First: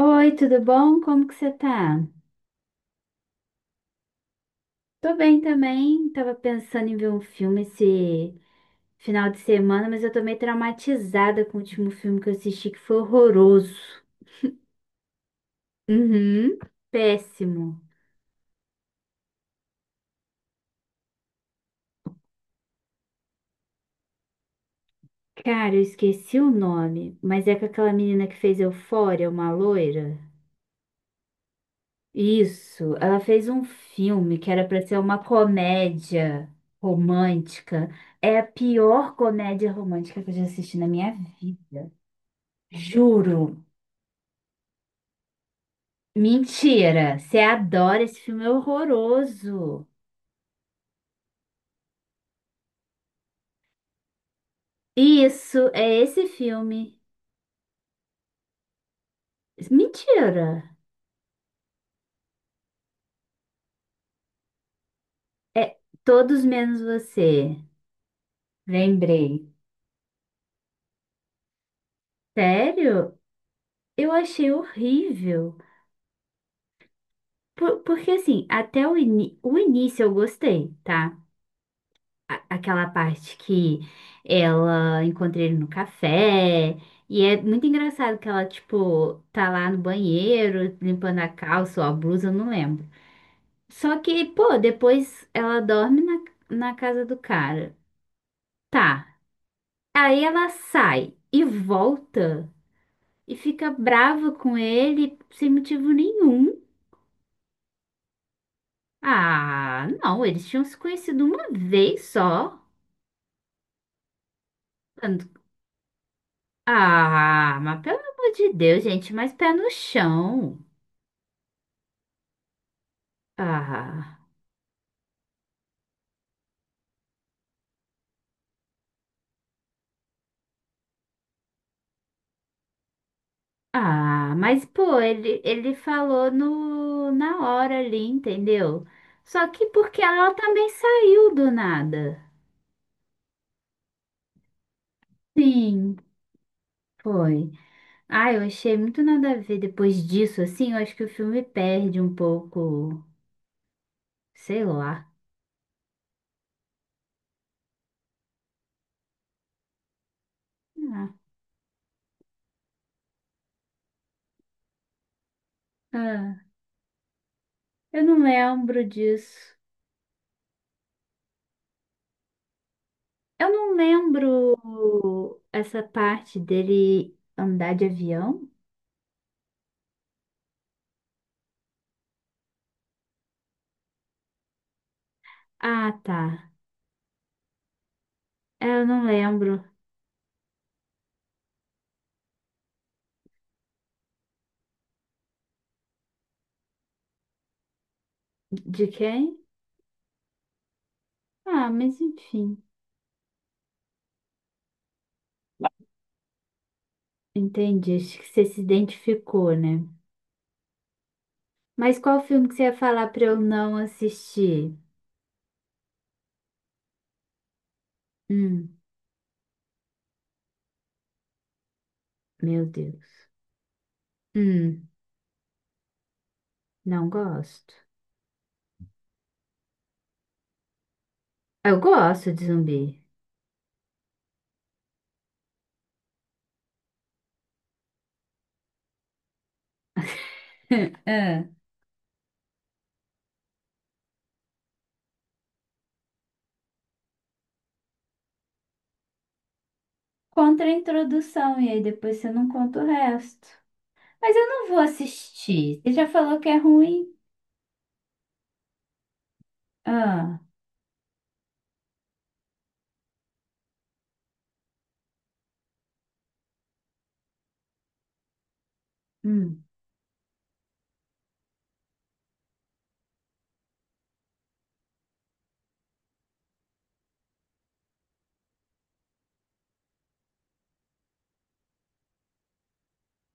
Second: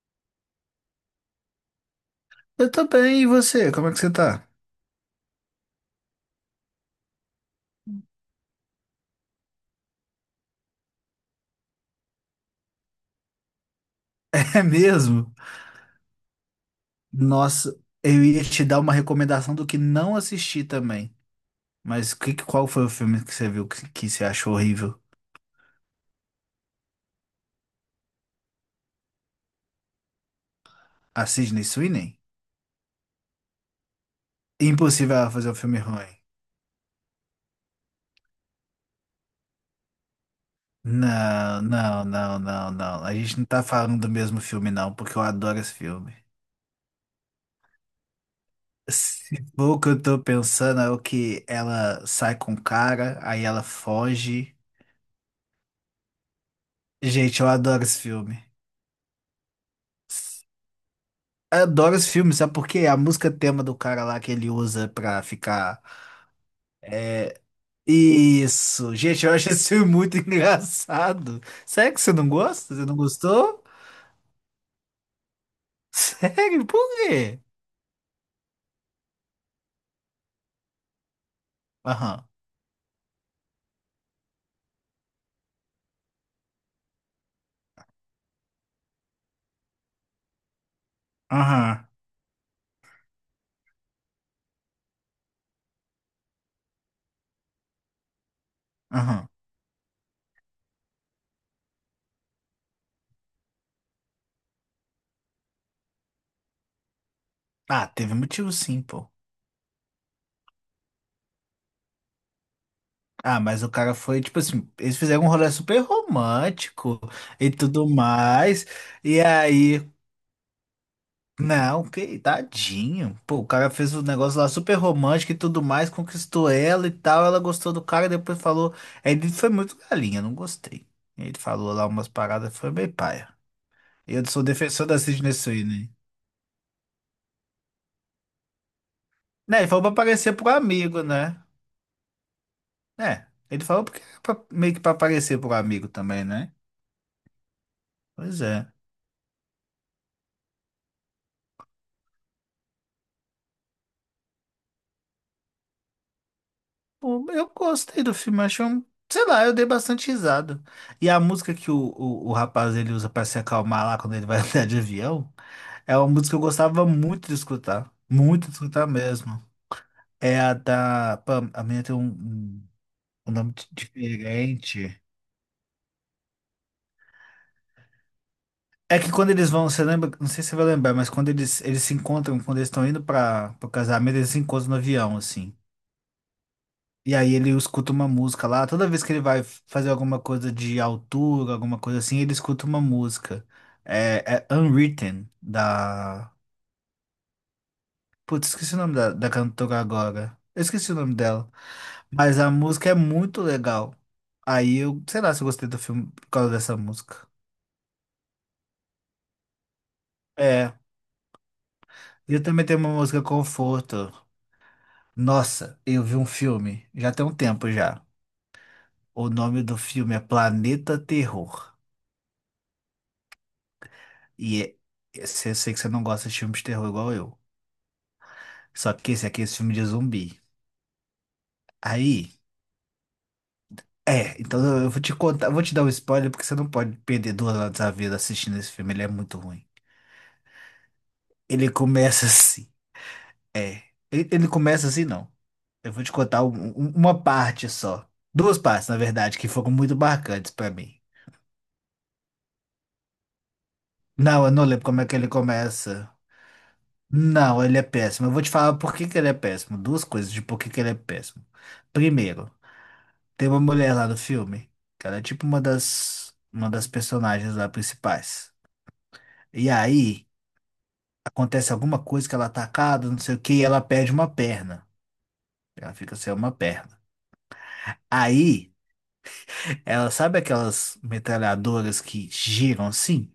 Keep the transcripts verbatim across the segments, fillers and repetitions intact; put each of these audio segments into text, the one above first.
Oi, tudo bom? Como que você tá? Eu tô bem, e você? Como é que você tá? Tô bem também. Tava pensando em ver um filme esse final de semana, mas eu tô meio traumatizada com o último filme que eu assisti, que foi horroroso. É mesmo? Uhum, Nossa, péssimo. eu ia te dar uma recomendação do que não assisti também. Mas que, que- qual foi o filme que você viu que, que você achou horrível? Cara, eu esqueci o nome, mas é com aquela menina que fez Eufória, uma loira. A Sydney Sweeney? Isso, ela fez um filme que era pra ser Impossível uma ela fazer um filme ruim. comédia romântica. É a pior comédia romântica que eu já assisti na minha Não, vida. não, não, não, não. A gente Juro. não tá falando do mesmo filme, não, porque eu adoro esse filme. Mentira, você adora esse filme, é Se for o horroroso. que eu tô pensando, é o que ela sai com o cara, aí ela foge. Isso, é esse filme. Gente, eu adoro esse filme. Mentira. Adoro esse filme, sabe por quê? A música tema do cara lá que ele usa pra É ficar. Todos Menos É. Você. Isso! Gente, eu acho Lembrei. esse filme muito engraçado. Sério que você não gosta? Você não Sério? gostou? Eu achei horrível. Sério? Por quê? Por- porque assim, até o, ini- o início eu gostei, tá? Aham, A- aquela parte que ela encontra ele no café. E é muito engraçado que ela, tipo, tá lá no banheiro, limpando a calça ou aham, a blusa, eu não lembro. Só que, pô, depois ela dorme na, na casa do cara. Tá. aham. Aí ela sai e volta e fica brava com ele sem motivo nenhum. Ah, teve motivo sim, pô. Ah, não, eles tinham se conhecido uma vez só. Ah, mas o cara foi, tipo assim, eles fizeram um rolê super romântico e Ah, mas tudo pelo amor de mais. Deus, gente, E mais pé no aí. chão. Não, que tadinho. Pô, o cara fez um Ah, negócio lá super romântico e tudo mais, conquistou ela e tal. Ela gostou do cara, depois falou. Ele foi muito galinha, não gostei. Ele falou lá umas paradas, foi meio paia. Eu ah, sou mas defensor da pô, Sidney ele, ele Sweeney. falou no, na hora ali, entendeu? Só Né, que ele falou pra porque aparecer ela pro também amigo, saiu né? do nada. É, ele falou porque era pra- meio que pra aparecer pro amigo Sim, também, né? foi. Ah, Pois eu é. achei muito nada a ver depois disso, assim, eu acho que o filme perde um pouco, sei lá. Pô, eu gostei do filme, achei um. Sei lá, eu dei bastante risada. E Ah, a música que o, o, o rapaz ele usa pra se acalmar lá quando ele vai andar de avião. É uma música que eu ah, gostava muito de escutar. eu não Muito de lembro escutar mesmo. disso. É a da. Pam, a minha tem um, um um Eu nome di- não diferente. lembro essa parte dele andar de avião. É que quando eles vão, você lembra? Não sei se você vai lembrar, mas quando eles, eles se encontram, quando eles estão indo para o casamento, eles se encontram no avião, assim. Ah, tá. E aí ele escuta uma música É, lá. eu Toda vez não que ele vai lembro fazer alguma coisa de altura, alguma coisa assim, ele escuta uma música. É, é Unwritten, da. Putz, esqueci o de nome da, da quem. cantora agora. Eu esqueci o nome dela. Ah, mas Mas a enfim, música é muito legal. Aí eu, sei lá se eu gostei do filme por causa dessa música. entendi. Acho que você se identificou, né? É. Mas qual E eu filme que você também ia tenho uma falar música pra eu não conforto. assistir? Nossa, eu vi um filme, já tem um tempo já. Hum, O nome do filme é Planeta Terror. meu Deus. E é- Hum. esse- eu sei que você não gosta de filmes de terror Não igual eu. gosto. Só que esse aqui é esse filme de zumbi. Eu gosto Aí, de zumbi. é, então eu vou te contar, vou te dar um spoiler porque você não pode perder duas horas da vida assistindo esse filme, ele é muito ruim. Ah, Ele começa assim. Ele, ele começa assim, não. Eu vou te contar um- um- uma parte só. Duas partes, na verdade, que foram muito marcantes contra pra a mim. introdução, e aí depois você não conta o resto. Mas Não, eu eu não não vou lembro como é que ele assistir. Você já começa. falou que é ruim? Não, ele é péssimo. Eu vou te falar por que que ele é péssimo. Duas coisas Ah, de por que que ele é péssimo. Primeiro, tem uma mulher lá no filme, que ela é tipo uma das, uma das personagens lá principais. hum, E aí, acontece alguma coisa que ela é atacada, não sei o que, e ela perde uma perna. Ela fica sem uma perna. Aí. Ela sabe aquelas metralhadoras que giram assim?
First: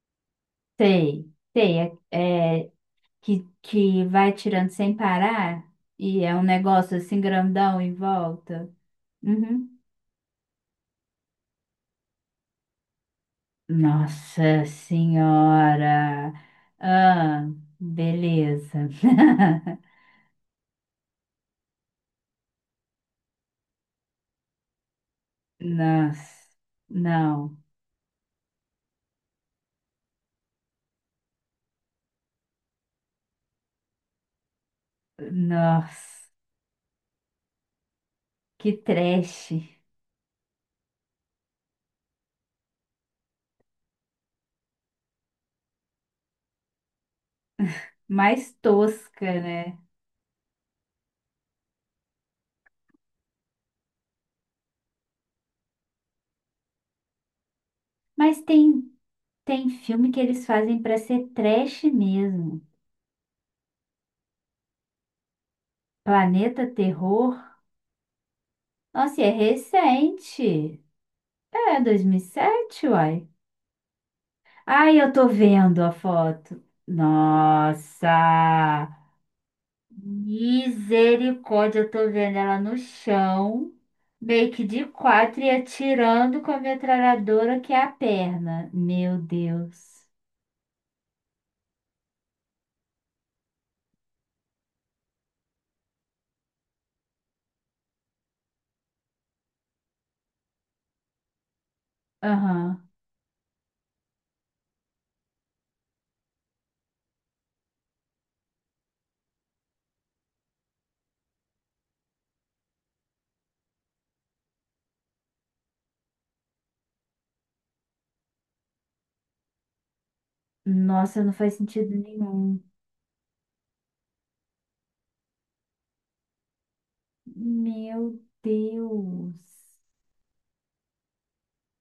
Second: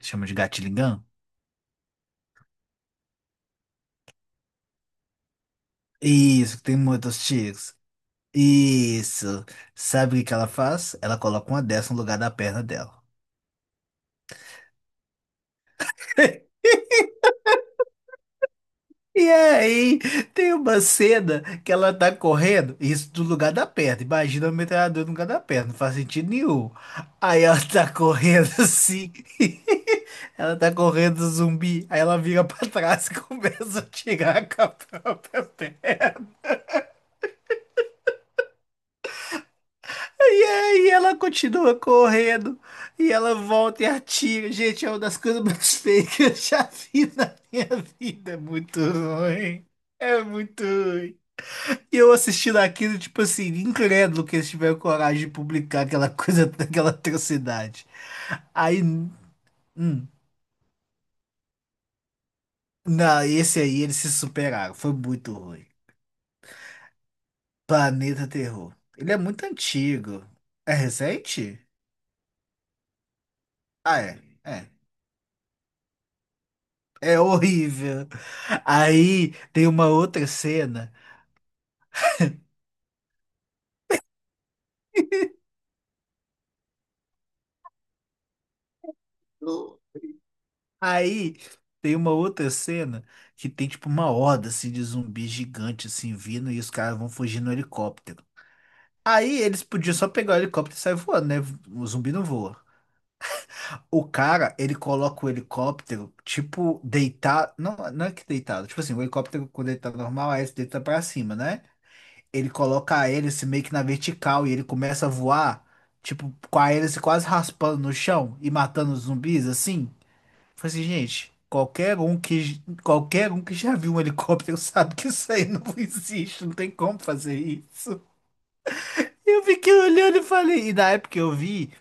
Chama de gatilho gun? sei, sei. É, é que, que vai tirando sem parar e é um Isso, que tem negócio assim muitos tiros. grandão em volta. Isso. Uhum. Sabe o que que ela faz? Ela coloca uma dessa no lugar da perna dela. Nossa Senhora! Ah, beleza. E aí, tem uma cena que ela tá correndo, isso do lugar da perna. Imagina o metralhador no lugar da perna, não faz sentido Nossa, nenhum. Aí não. ela tá correndo assim, ela tá correndo zumbi, aí ela vira pra trás e começa a tirar com a própria perna. Nossa, que trash. E aí ela continua correndo e ela volta e atira. Gente, é uma das coisas mais feias que eu já vi na minha vida. É Mais muito tosca, ruim. né? É muito ruim. E eu assistindo aquilo, tipo assim, incrédulo que eles tiveram coragem de publicar aquela coisa, aquela atrocidade. Mas Aí, tem, tem hum, filme que eles fazem pra ser trash mesmo. não, esse aí eles se superaram. Foi muito ruim. Planeta Terror. Planeta Terror. Ele é Nossa, e é muito antigo. É recente. recente? É, dois mil e sete, uai. Ah, é. É. Ai, eu tô vendo a foto. É horrível. Nossa! Aí tem uma outra cena. Misericórdia, eu tô vendo ela no chão, meio que de quatro e atirando com a metralhadora que é a perna. Meu No- Deus. Aí tem uma outra cena que tem tipo uma horda assim de zumbi gigante assim vindo e os caras vão fugir no helicóptero. Aí eles podiam só pegar o helicóptero e sair voando, né? O zumbi não voa. Aham. O cara, ele coloca o helicóptero, tipo, deitado. Não, não é que deitado. Tipo assim, o helicóptero quando ele tá normal, aí ele deita pra cima, né? Ele coloca a hélice meio que na vertical e ele começa a voar, tipo, com a hélice quase raspando no chão e matando os zumbis, assim. Falei assim, Nossa, não gente, faz sentido qualquer um nenhum. que, qualquer um que já viu um helicóptero sabe que isso aí não existe, não tem como fazer isso. Meu Deus. Eu fiquei olhando e falei, e na época que eu vi,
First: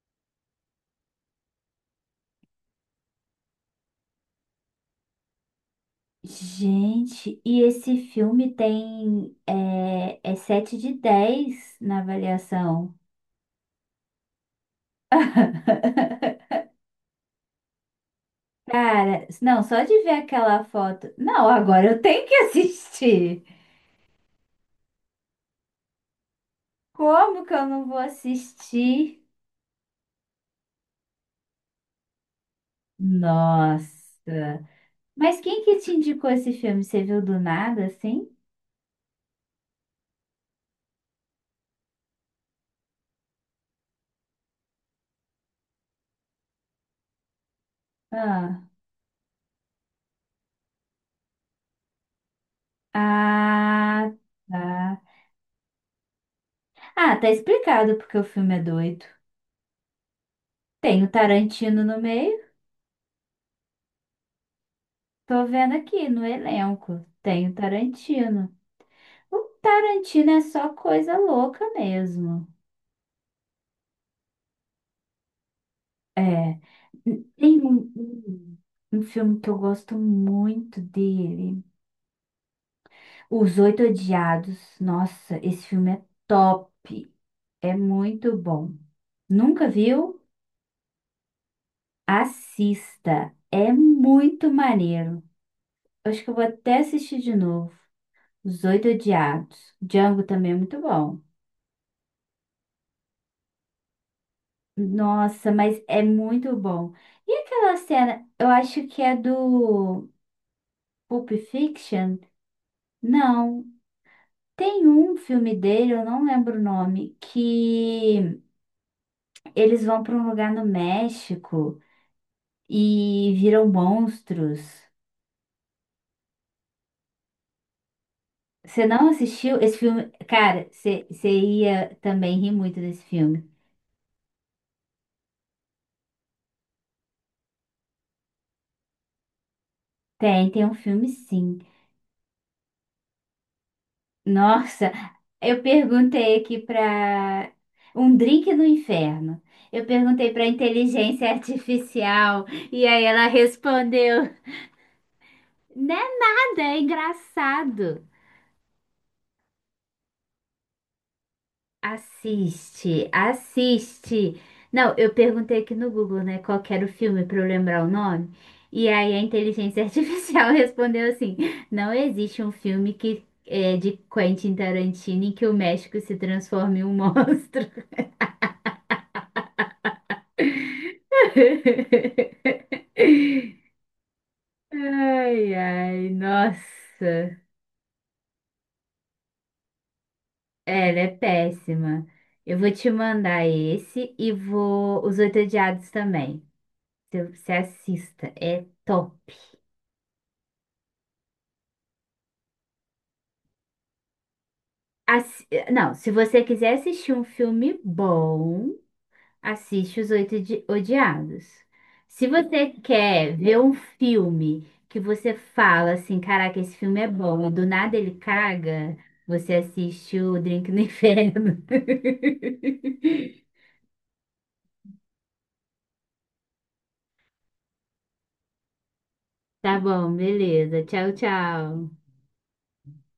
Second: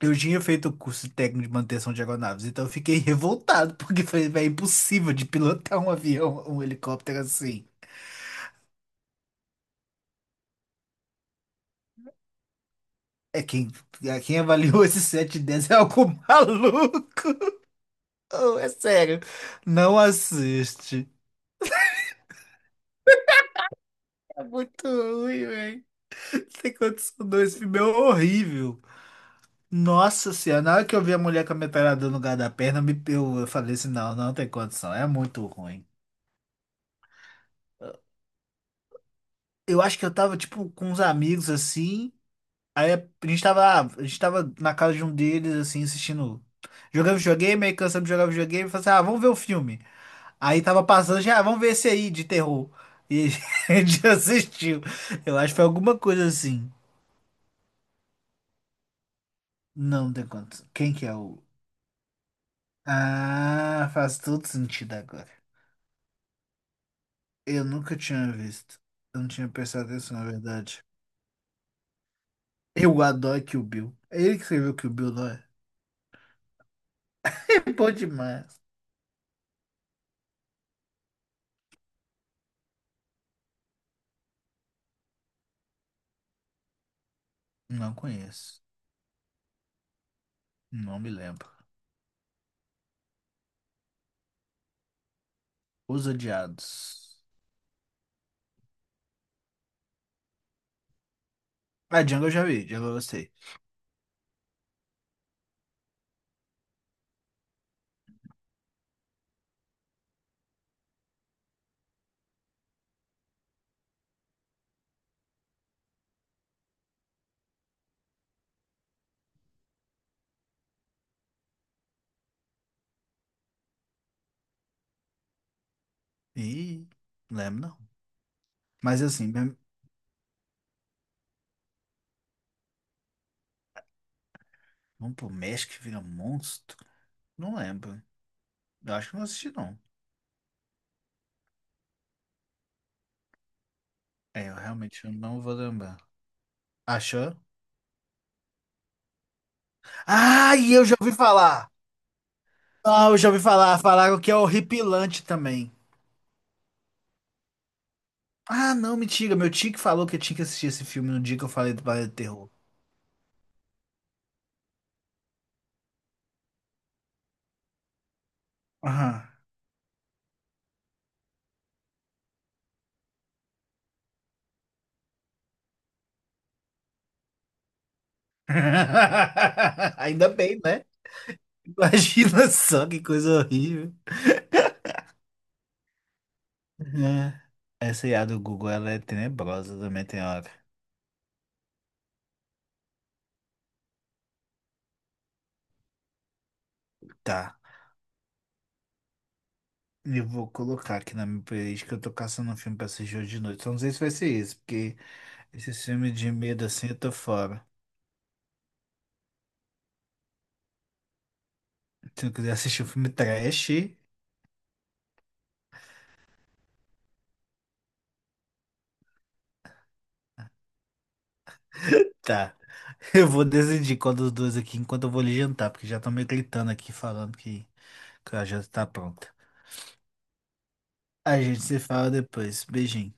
eu tinha feito o curso técnico de manutenção de aeronaves, então eu fiquei revoltado, porque falei, "Véi, é impossível de pilotar um avião, um helicóptero Gente, e assim. esse filme tem é, é sete de dez na avaliação. É quem, é quem avaliou esse sete de dez é algo maluco. Oh, é sério. Cara, não, só Não de ver aquela assiste. foto. Não, agora eu tenho que assistir. É muito ruim, velho. Não tem condição não. Como que Esse eu filme é não vou horrível. assistir? Nossa senhora, na hora que eu vi a mulher com a metralhadora no lugar da perna, me- eu eu falei assim, não, não tem Nossa. condição. É Mas muito quem que ruim. te indicou esse filme? Você viu do nada, assim? Eu acho que eu tava, tipo, com uns amigos, assim. A gente tava, ah, a gente tava na casa de um deles, assim, assistindo. Jogando videogame, aí cansamos de jogar Ah, videogame. Falei assim, ah, vamos ver o filme. Aí tava passando, já, ah, vamos ver esse aí de terror. E a gente ah, assistiu. tá. Eu acho que foi alguma coisa assim. Ah, tá explicado porque o filme é doido. Não tem quanto. Quem Tem que o é o. Tarantino no meio. Ah, faz todo sentido agora. Tô vendo aqui no elenco. Tem o Eu nunca tinha Tarantino. visto. Eu não O tinha prestado atenção, na Tarantino é só verdade. coisa louca mesmo. Eu adoro Kill Bill. É ele que escreveu Kill Bill, não é? É. Tem É bom um, um demais. um filme que eu gosto muito dele. Os Oito Odiados. Nossa, esse filme é top. É Não muito conheço. bom. Nunca viu? Não me lembro. Assista. É muito maneiro. Os Acho que eu vou até assistir Odiados. de novo. Os Oito Odiados. Django também é muito bom. Ah, Django eu já vi, Django eu gostei. Nossa, mas é muito bom. E aquela cena, eu acho que é do Pulp Fiction? Não. Tem um filme dele, eu não lembro o nome, que eles vão para um lugar no México e viram monstros. Ih, não lembro não. Você Mas não assim, mesmo- assistiu esse filme? Cara, você você ia também rir muito desse filme. vamos pro México que vira um monstro? Não lembro. Eu acho que não assisti, não. Tem, tem um filme sim. É, eu Nossa. realmente não vou Eu lembrar. perguntei aqui Achou? para um drink do inferno. Eu perguntei para Ah, e eu já ouvi inteligência falar! artificial e aí Ah, eu ela já ouvi falar. Falaram respondeu: que é horripilante também. "Não é nada, é engraçado. Ah, não, mentira. Meu tio que falou que eu tinha que assistir esse filme no dia que eu falei do Balé do Terror. Assiste, assiste." Não, eu perguntei aqui no Google, né, qual que era o filme para eu lembrar o nome. E aí a Aham. inteligência artificial respondeu assim: "Não existe um filme que é de Quentin Tarantino em que o México se transforme em um monstro." Ainda bem, né? Imagina só que coisa horrível. Ai, ai, É. nossa. Essa I A do Google, ela é tenebrosa também, tem hora. É, ela é péssima. Eu vou te mandar esse e vou os Oito Odiados também. Se você Tá. assista, é top. Eu vou colocar aqui na minha playlist que eu tô caçando um filme pra assistir hoje de noite. Só não sei se vai ser esse, porque Assi- esse Não, se filme de você medo quiser assim eu tô assistir um fora. filme bom, assiste Os Oito Di- Odiados. Se Se eu quiser você assistir um filme quer ver trash, um filme que você fala assim, caraca, esse filme é bom, e do nada ele caga, você assiste o Drink no Inferno. tá. Eu vou decidir qual dos dois aqui enquanto eu vou lhe jantar, porque já estão me gritando aqui falando que, que a janta tá pronta. Tá bom, beleza. Tchau, A gente se tchau. fala depois. Beijinho.